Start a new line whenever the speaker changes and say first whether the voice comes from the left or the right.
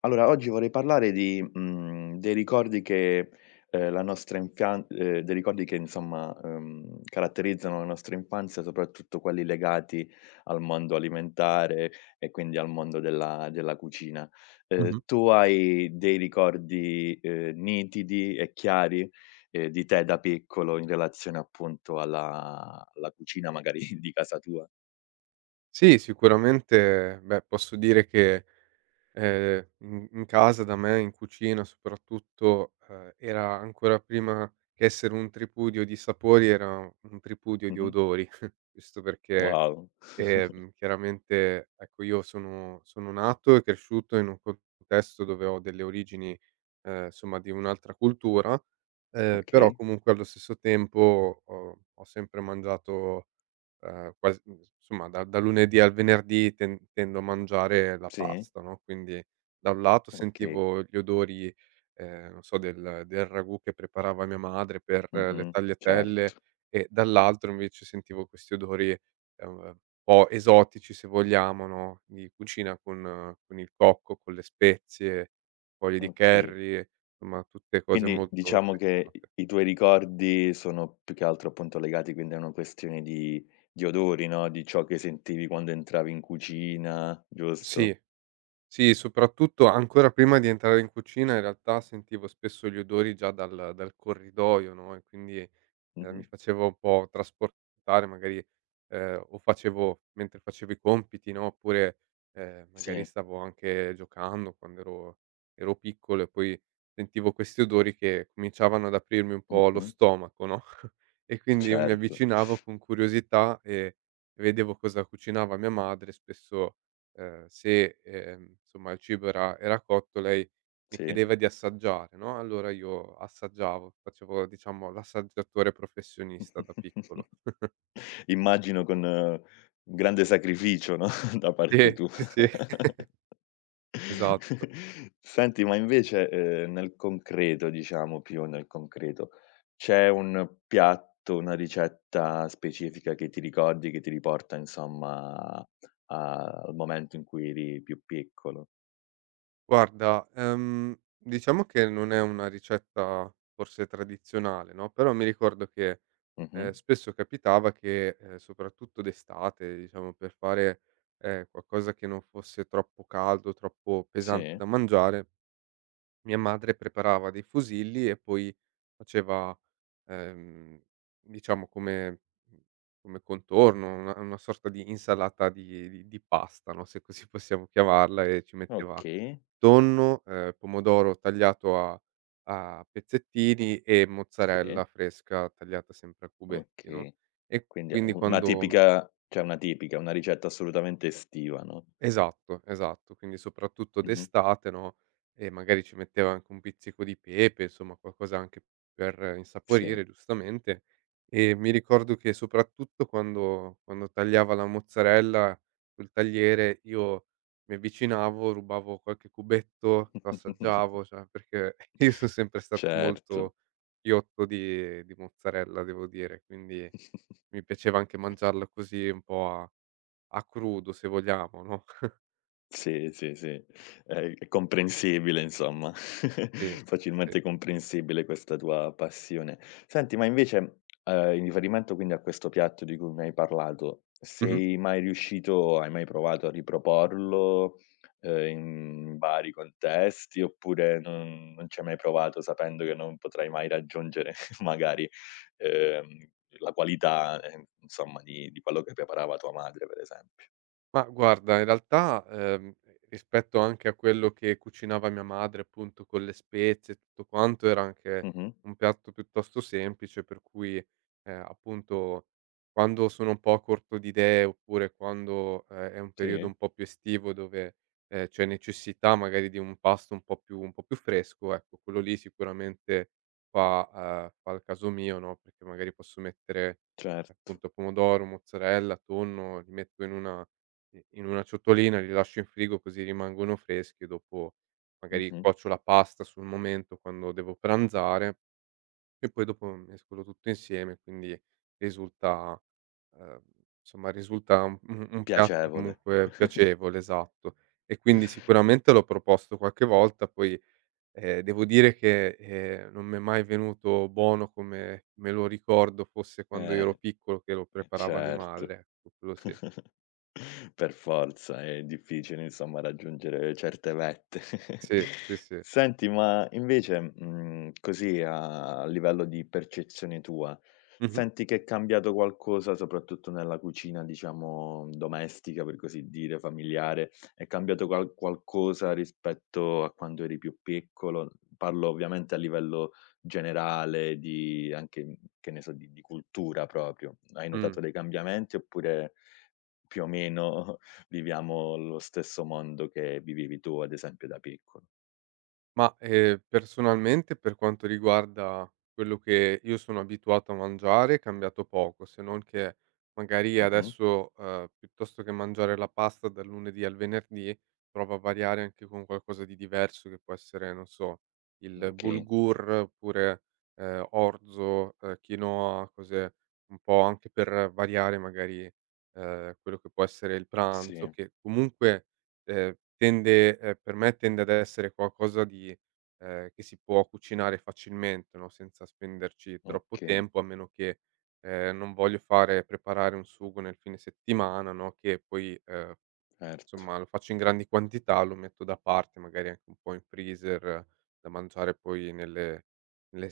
left: Allora, oggi vorrei parlare di dei ricordi che, la nostra infia dei ricordi che insomma, caratterizzano la nostra infanzia, soprattutto quelli legati al mondo alimentare e quindi al mondo della cucina. Ehm,
right: Mh-mh.
left: tu hai dei ricordi, nitidi e chiari, di te da piccolo in relazione appunto alla cucina magari di casa tua?
right: Sì, sicuramente, beh, posso dire che, in casa da me, in cucina soprattutto, era ancora prima che essere un tripudio di sapori, era un tripudio di
left: Mh-mh.
right: odori. Questo perché,
left: Wow.
right: chiaramente, ecco, io sono nato e cresciuto in un contesto dove ho delle origini, insomma, di un'altra cultura, però
left: Okay,
right: comunque allo stesso tempo ho sempre mangiato quasi insomma da lunedì al venerdì tendo a mangiare la
left: sì,
right: pasta, no, quindi da un lato
left: okay.
right: sentivo gli odori, non so del ragù che preparava mia madre per le
left: Mh-mh,
right: tagliatelle,
left: certo,
right: e dall'altro invece sentivo questi odori, un po' esotici se vogliamo, no, di cucina con il cocco, con le spezie, foglie di
left: okay.
right: curry, insomma tutte cose
left: Quindi
right: molto
left: diciamo che i
right: speziate.
left: i tuoi ricordi sono più che altro appunto legati quindi a una questione di odori, no, di ciò che sentivi quando entravi in cucina,
right: Sì.
left: giusto?
right: Sì, soprattutto ancora prima di entrare in cucina in realtà sentivo spesso gli odori già dal corridoio, no, e quindi mi
left: Mh-mh.
right: facevo un po' trasportare magari, o facevo mentre facevo i compiti, no, oppure, magari
left: Sì,
right: stavo anche giocando quando ero piccolo e poi sentivo questi odori che cominciavano ad aprirmi un po' lo
left: mh-mh,
right: stomaco, no. E quindi io mi
left: certo,
right: avvicinavo con curiosità e vedevo cosa cucinava mia madre. Spesso, se, insomma il cibo era cotto, lei mi
left: sì.
right: chiedeva di assaggiare, no, allora io assaggiavo, facevo diciamo l'assaggiatore professionista da piccolo.
left: Immagino con grande sacrificio, no, da parte
right: Sì,
left: tua.
right: sì, sì, esatto.
left: Senti, ma invece, nel concreto, diciamo, più nel concreto, c'è un piatto, una ricetta specifica che ti ricordi, che ti riporta insomma a al momento in cui eri più piccolo?
right: Guarda, diciamo che non è una ricetta forse tradizionale, no, però mi ricordo che,
left: Mh-mh.
right: spesso capitava che, soprattutto d'estate, diciamo per fare, qualcosa che non fosse troppo caldo, troppo pesante
left: Sì,
right: da mangiare. Mia madre preparava dei fusilli e poi faceva, ehm, diciamo come come contorno, una sorta di insalata di pasta, no, se così possiamo chiamarla, e ci metteva
left: okay,
right: tonno, pomodoro tagliato a pezzettini e mozzarella
left: sì,
right: fresca tagliata sempre a cubetti, no,
left: okay.
right: e
left: Quindi è
right: quindi
left: u una
right: quando...
left: tipica cioè una tipica, una ricetta assolutamente estiva, no,
right: Esatto, esatto. Quindi soprattutto
left: mh-mh,
right: d'estate, no, e magari ci metteva anche un pizzico di pepe, insomma qualcosa anche per
left: sì.
right: insaporire giustamente. E mi ricordo che soprattutto quando tagliava la mozzarella col tagliere, io mi avvicinavo, rubavo qualche cubetto, lo assaggiavo, cioè perché io son sempre stato
left: Certo.
right: molto ghiotto di mozzarella, devo dire, quindi mi piaceva anche mangiarla così un po' a crudo se vogliamo, no?
left: Sì, sì, sì, è comprensibile insomma,
right: Sì, sì, sì.
left: facilmente comprensibile questa tua passione. Senti, ma invece, in riferimento quindi a questo piatto di cui mi hai parlato,
right: Mh-mh.
left: sei mai riuscito hai mai provato a riproporlo, in vari contesti, oppure non non ci hai mai provato sapendo che non potrai mai raggiungere magari, ehm, la qualità, insomma di quello che preparava tua madre per esempio?
right: Ma guarda, in realtà, rispetto anche a quello che cucinava mia madre, appunto, con le spezie e tutto quanto, era anche
left: Mh-mh.
right: un piatto piuttosto semplice, per cui, appunto, quando sono un po' corto di idee, oppure quando, è un periodo
left: Sì,
right: un po' più estivo dove, c'è necessità magari di un pasto un po' più fresco, ecco, quello lì sicuramente fa... fa il caso mio, no, perché magari posso mettere,
left: cer
right: appunto, pomodoro, mozzarella, tonno, li metto in una... i in una ciotolina, li lascio in frigo così rimangono freschi e dopo magari
left: Mh-mh.
right: cuocio la pasta sul momento quando devo pranzare, e poi dopo mescolo tutto insieme, quindi risulta... ehm, insomma risulta un piatto
left: Piacevole.
right: comunque piacevole, esatto. E quindi sicuramente l'ho proposto qualche volta, poi, devo dire che, non m'è mai venuto buono come me lo ricordo fosse quando ero
left: Eh,
right: piccolo, che lo preparava mia madre,
left: certo.
right: ecco, quello sì.
left: Per forza, è difficile insomma raggiungere certe vette.
right: Sì, sì, sì.
left: Senti, ma invece, così a a livello di percezione tua,
right: Mh-mh.
left: senti che è cambiato qualcosa soprattutto nella cucina, diciamo, domestica, per così dire, familiare? È cambiato qual qualcosa rispetto a quando eri più piccolo? Parlo ovviamente a livello generale di anche, che ne so, di cultura proprio. Hai
right: Mh.
left: notato dei cambiamenti oppure più o meno viviamo lo stesso mondo che vivevi tu, ad esempio, da piccolo.
right: Ma, personalmente per quanto riguarda quello che io sono abituato a mangiare, è cambiato poco, se non che magari
left: Mh-mh.
right: adesso, piuttosto che mangiare la pasta dal lunedì al venerdì, provo a variare anche con qualcosa di diverso che può essere, non so, il
left: Okay,
right: bulgur oppure, orzo, quinoa, cose un po' anche per variare magari, quello che può essere il pranzo,
left: sì,
right: che comunque tende, per me, tende ad essere qualcosa di... che si può cucinare facilmente, no, senza spenderci troppo
left: okay,
right: tempo, a meno che, non voglio fare preparare un sugo nel fine settimana, no, che poi,
left: certo.
right: insomma lo faccio in grandi quantità, lo metto da parte, magari anche un po' in freezer, da mangiare poi nelle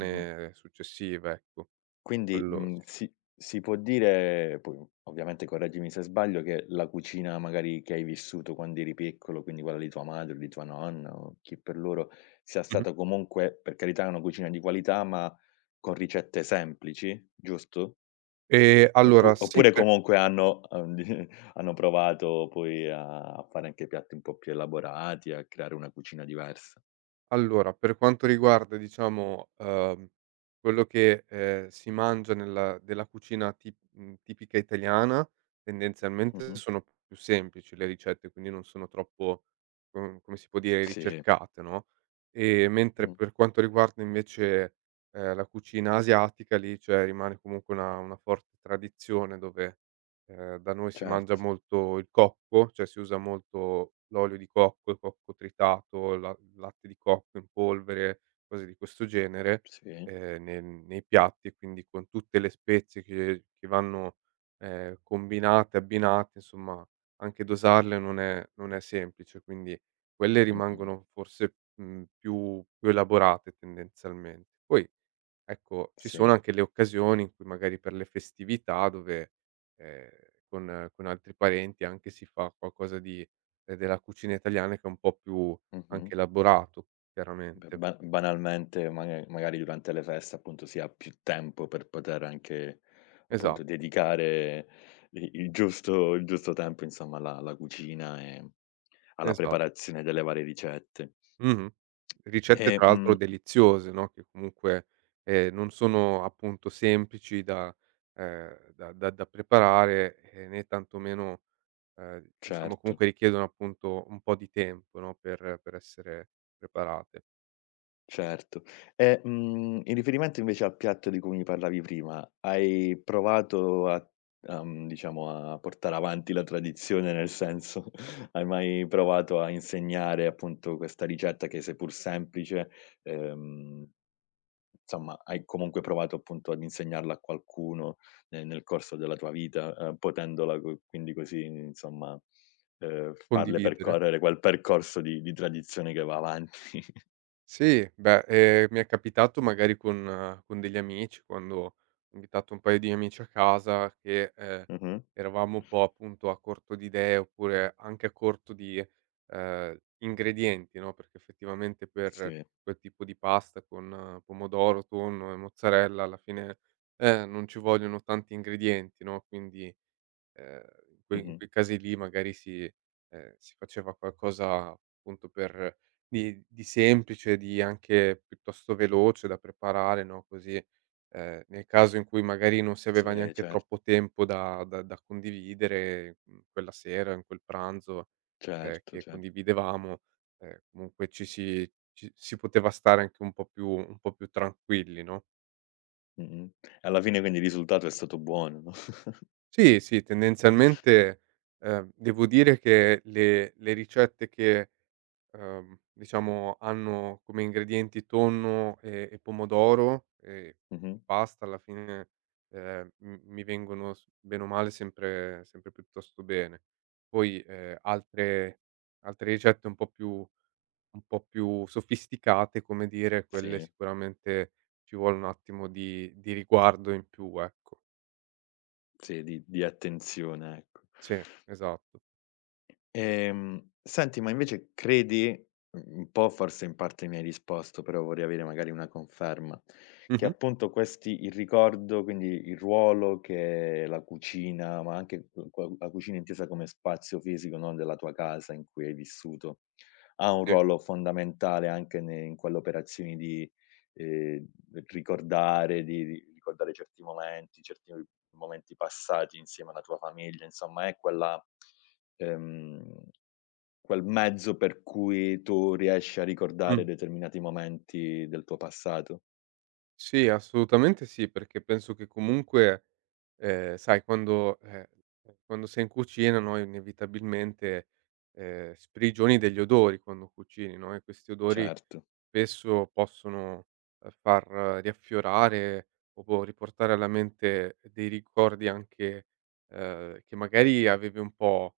left: Mh-mh.
right: successive, ecco.
left: Quindi,
right: Quello sì.
left: si si può dire, poi ovviamente correggimi se sbaglio, che la cucina magari che hai vissuto quando eri piccolo, quindi quella di tua madre o di tua nonna o chi per loro, sia
right: Mh-mh.
left: stata comunque, per carità, una cucina di qualità, ma con ricette semplici, giusto?
right: Ehm, allora
left: Oppu
right: sì,
left: oppure
right: per
left: comunque hanno di hanno provato poi a fare anche piatti un po' più elaborati, a creare una cucina diversa.
right: Allora, per quanto riguarda diciamo, quello che, si mangia nella della cucina tipica italiana, tendenzialmente
left: Mh-mh.
right: sono più semplici le ricette, quindi non sono troppo, come si può dire,
left: Sì,
right: ricercate, no, mentre
left: mh,
right: per quanto riguarda invece, la cucina asiatica lì, cioè, rimane comunque una forte tradizione dove... da noi si mangia
left: certo,
right: molto il cocco, cioè si usa molto l'olio di cocco, il cocco tritato, la il latte di cocco in polvere, cose di questo genere,
left: sì,
right: ne nei piatti, e quindi con tutte le spezie che vanno, combinate, abbinate, insomma anche dosarle non è semplice, quindi quelle
left: mh-mh,
right: rimangono forse, più elaborate tendenzialmente. Poi Ecco, ci
left: sì,
right: sono anche le occasioni in cui magari per le festività dove, ehm, con altri parenti anche si fa qualcosa di... della cucina italiana, che è un po' più
left: mh-mh.
right: anche elaborato,
left: Beh,
right: chiaramente.
left: ba banalmente maga magari durante le feste appunto si ha più tempo per poter anche,
right: Esa
left: appunto, dedicare i il giusto tempo insomma alla cucina e alla
right: esa
left: preparazione delle varie ricette.
right: mh-mh. Ricette
left: E
right: tra l'altro deliziose, no, che comunque, non sono appunto semplici da... da preparare, né tantomeno, diciamo
left: certo.
right: comunque richiedono appunto un po' di tempo, no, per essere preparate.
left: Certo. E, in riferimento invece al piatto di cui mi parlavi prima, hai provato a a diciamo a portare avanti la tradizione, nel senso, hai mai provato a insegnare appunto questa ricetta che seppur semplice, ehm, insomma hai comunque provato appunto ad insegnarla a qualcuno ne nel corso della tua vita, potendola co quindi così insomma, farle
right: Condividere.
left: percorrere quel percorso di tradizione che va avanti.
right: Sì, beh, mi è capitato magari con degli amici, quando ho invitato un paio di amici a casa, che,
left: Mh-mh.
right: eravamo un po' appunto a corto di idee, oppure anche a corto di, ingredienti, no, perché effettivamente per
left: Sì.
right: quel tipo di pasta con pomodoro, tonno e mozzarella alla fine, non ci vogliono tanti ingredienti, no, quindi... Ehm, in quei in
left: Mh-mh.
right: quei casi lì magari si... si faceva qualcosa appunto per... di semplice, di anche piuttosto veloce da preparare, no, così, nel caso in cui magari non si aveva
left: Sì,
right: neanche
left: certo,
right: troppo tempo da condividere, quella sera, in quel pranzo,
left: certo,
right: che
left: certo.
right: condividevamo, comunque ci si poteva stare anche un po' più tranquilli, no?
left: Mh-mh. Alla fine quindi il risultato è stato buono, no,
right: Sì, sì, tendenzialmente, devo dire che le ricette che, diciamo hanno come ingredienti tonno e pomodoro e
left: mh-mh.
right: pasta alla fine, m mi vengono s bene o male sempre piuttosto bene. Poi, altre ricette un po' più sofisticate, come dire, quelle
left: Sì,
right: sicuramente ci vuole un attimo di riguardo in più, ecco.
left: sì, di attenzione, ecco.
right: Sì, esatto.
left: Senti, ma invece credi, un po' forse in parte mi hai risposto, però vorrei avere magari una conferma, che
right: Mh-mh,
left: appunto questi il ricordo, quindi il ruolo che la cucina, ma anche q qua la cucina intesa come spazio fisico, no, della tua casa in cui hai vissuto, ha un
right: sì.
left: ruolo fondamentale anche ne in quelle operazioni di, ehm, ricordare, di ricordare certi momenti passati insieme alla tua famiglia, insomma è quella ehm, quel mezzo per cui tu riesci a ricordare
right: Mh.
left: determinati momenti del tuo passato.
right: Sì, assolutamente sì, perché penso che comunque, sai quando quando sei in cucina, no, inevitabilmente, sprigioni degli odori quando cucini, no, e questi odori
left: Certo,
right: spesso possono, far riaffiorare o può riportare alla mente dei ricordi anche, che magari avevi un po'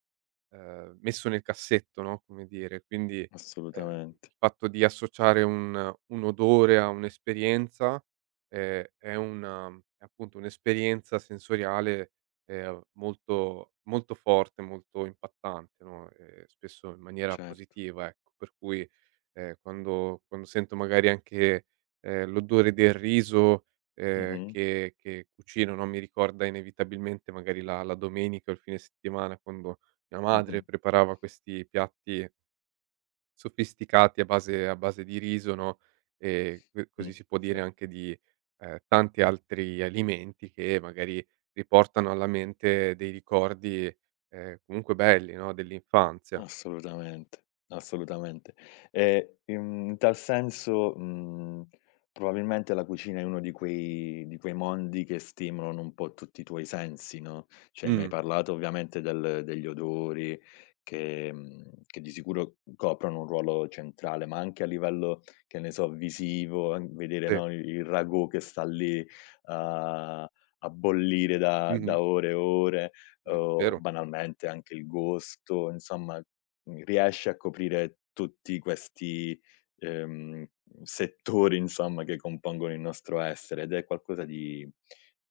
right: messo nel cassetto, no, come dire. Quindi,
left: assolutamente,
right: il fatto di associare un odore a un'esperienza, è una... è appunto un'esperienza sensoriale, molto forte, molto impattante, no, spesso in maniera
left: certo.
right: positiva, ecco. Per cui, quando sento magari anche, l'odore del riso,
left: Mh-mh,
right: che cucino, no, mi ricorda inevitabilmente magari la domenica o il fine settimana quando mia madre
left: mh-mh,
right: preparava questi piatti sofisticati a base di riso, no, c
left: mh,
right: così si può dire
left: sì.
right: anche di, tanti altri alimenti che magari riportano alla mente dei ricordi, comunque belli, no, dell'infanzia.
left: Assolutamente, assolutamente. E in tal senso, probabilmente la cucina è uno di quei mondi che stimolano un po' tutti i tuoi sensi, no, cioè mi hai
right: Mh,
left: parlato ovviamente del degli odori che che di sicuro coprono un ruolo centrale, ma anche a livello, che ne so, visivo, an vedere,
right: sì,
left: no, il ragù che sta lì a a bollire da
right: mh-mh,
left: da ore e ore
right: v
left: o
right: vero.
left: banalmente anche il Ghosto, insomma, riesce a coprire tutti questi, ehm, settori insomma che compongono il nostro essere ed è qualcosa di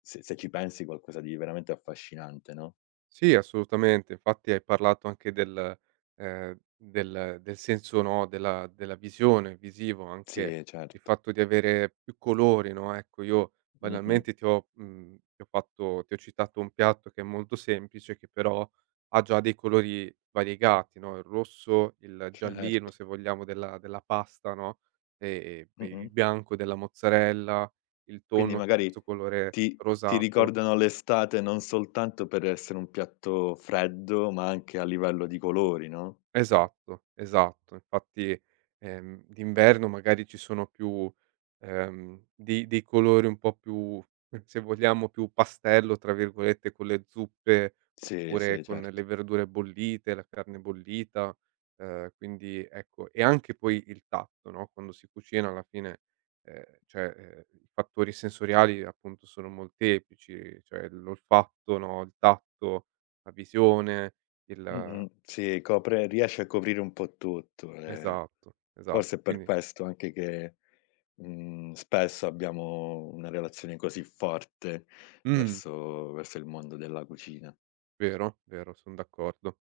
left: se se ci pensi qualcosa di veramente affascinante, no.
right: Sì, assolutamente. Infatti hai parlato anche del... del senso, no, della visione, visivo, anche
left: Sì,
right: il
left: certo.
right: fatto di avere più colori, no, ecco, io
left: Mh-mh.
right: banalmente ti ho... ti ho fatto ti ho citato un piatto che è molto semplice, che però ha già dei colori variegati, no, il rosso, il giallino
left: Certo.
right: se vogliamo della pasta, no, e il
left: Mh-mh.
right: bianco della mozzarella, il
left: Quindi
right: tonno che ha
left: magari
right: questo colore
left: ti ti
right: rosato.
left: ricordano l'estate non soltanto per essere un piatto freddo, ma anche a livello di colori, no?
right: Esatto, esatto. Infatti, d'inverno magari ci sono più, dei colori un po' più, se vogliamo, più "pastello" tra virgolette, con le zuppe,
left: Sì,
right: oppure
left: sì,
right: con le
left: certo.
right: verdure bollite, la carne bollita, quindi ecco, e anche poi il tatto, no, quando si cucina alla fine, cioè, i fattori sensoriali appunto sono molteplici, cioè l'olfatto, no, il tatto, la visione, il
left: Mh-mh. Sì, copre riesce a coprire un po' tutto,
right: Esatto,
left: forse
right: esatto.
left: è per
right: Quindi
left: questo anche che, spesso abbiamo una relazione così forte
right: mh,
left: verso verso il mondo della cucina.
right: vero, vero, son d'accordo.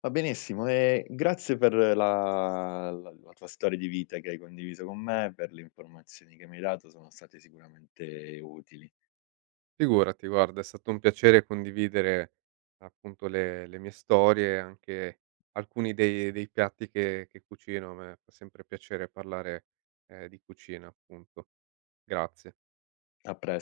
left: Va benissimo, grazie per la la la tua storia di vita che hai condiviso con me, per le informazioni che mi hai dato, sono state sicuramente utili.
right: Figurati, guarda, è stato un piacere condividere appunto le mie storie, anche alcuni dei piatti che cucino. A me fa sempre piacere parlare, di cucina appunto. Grazie.
left: A pres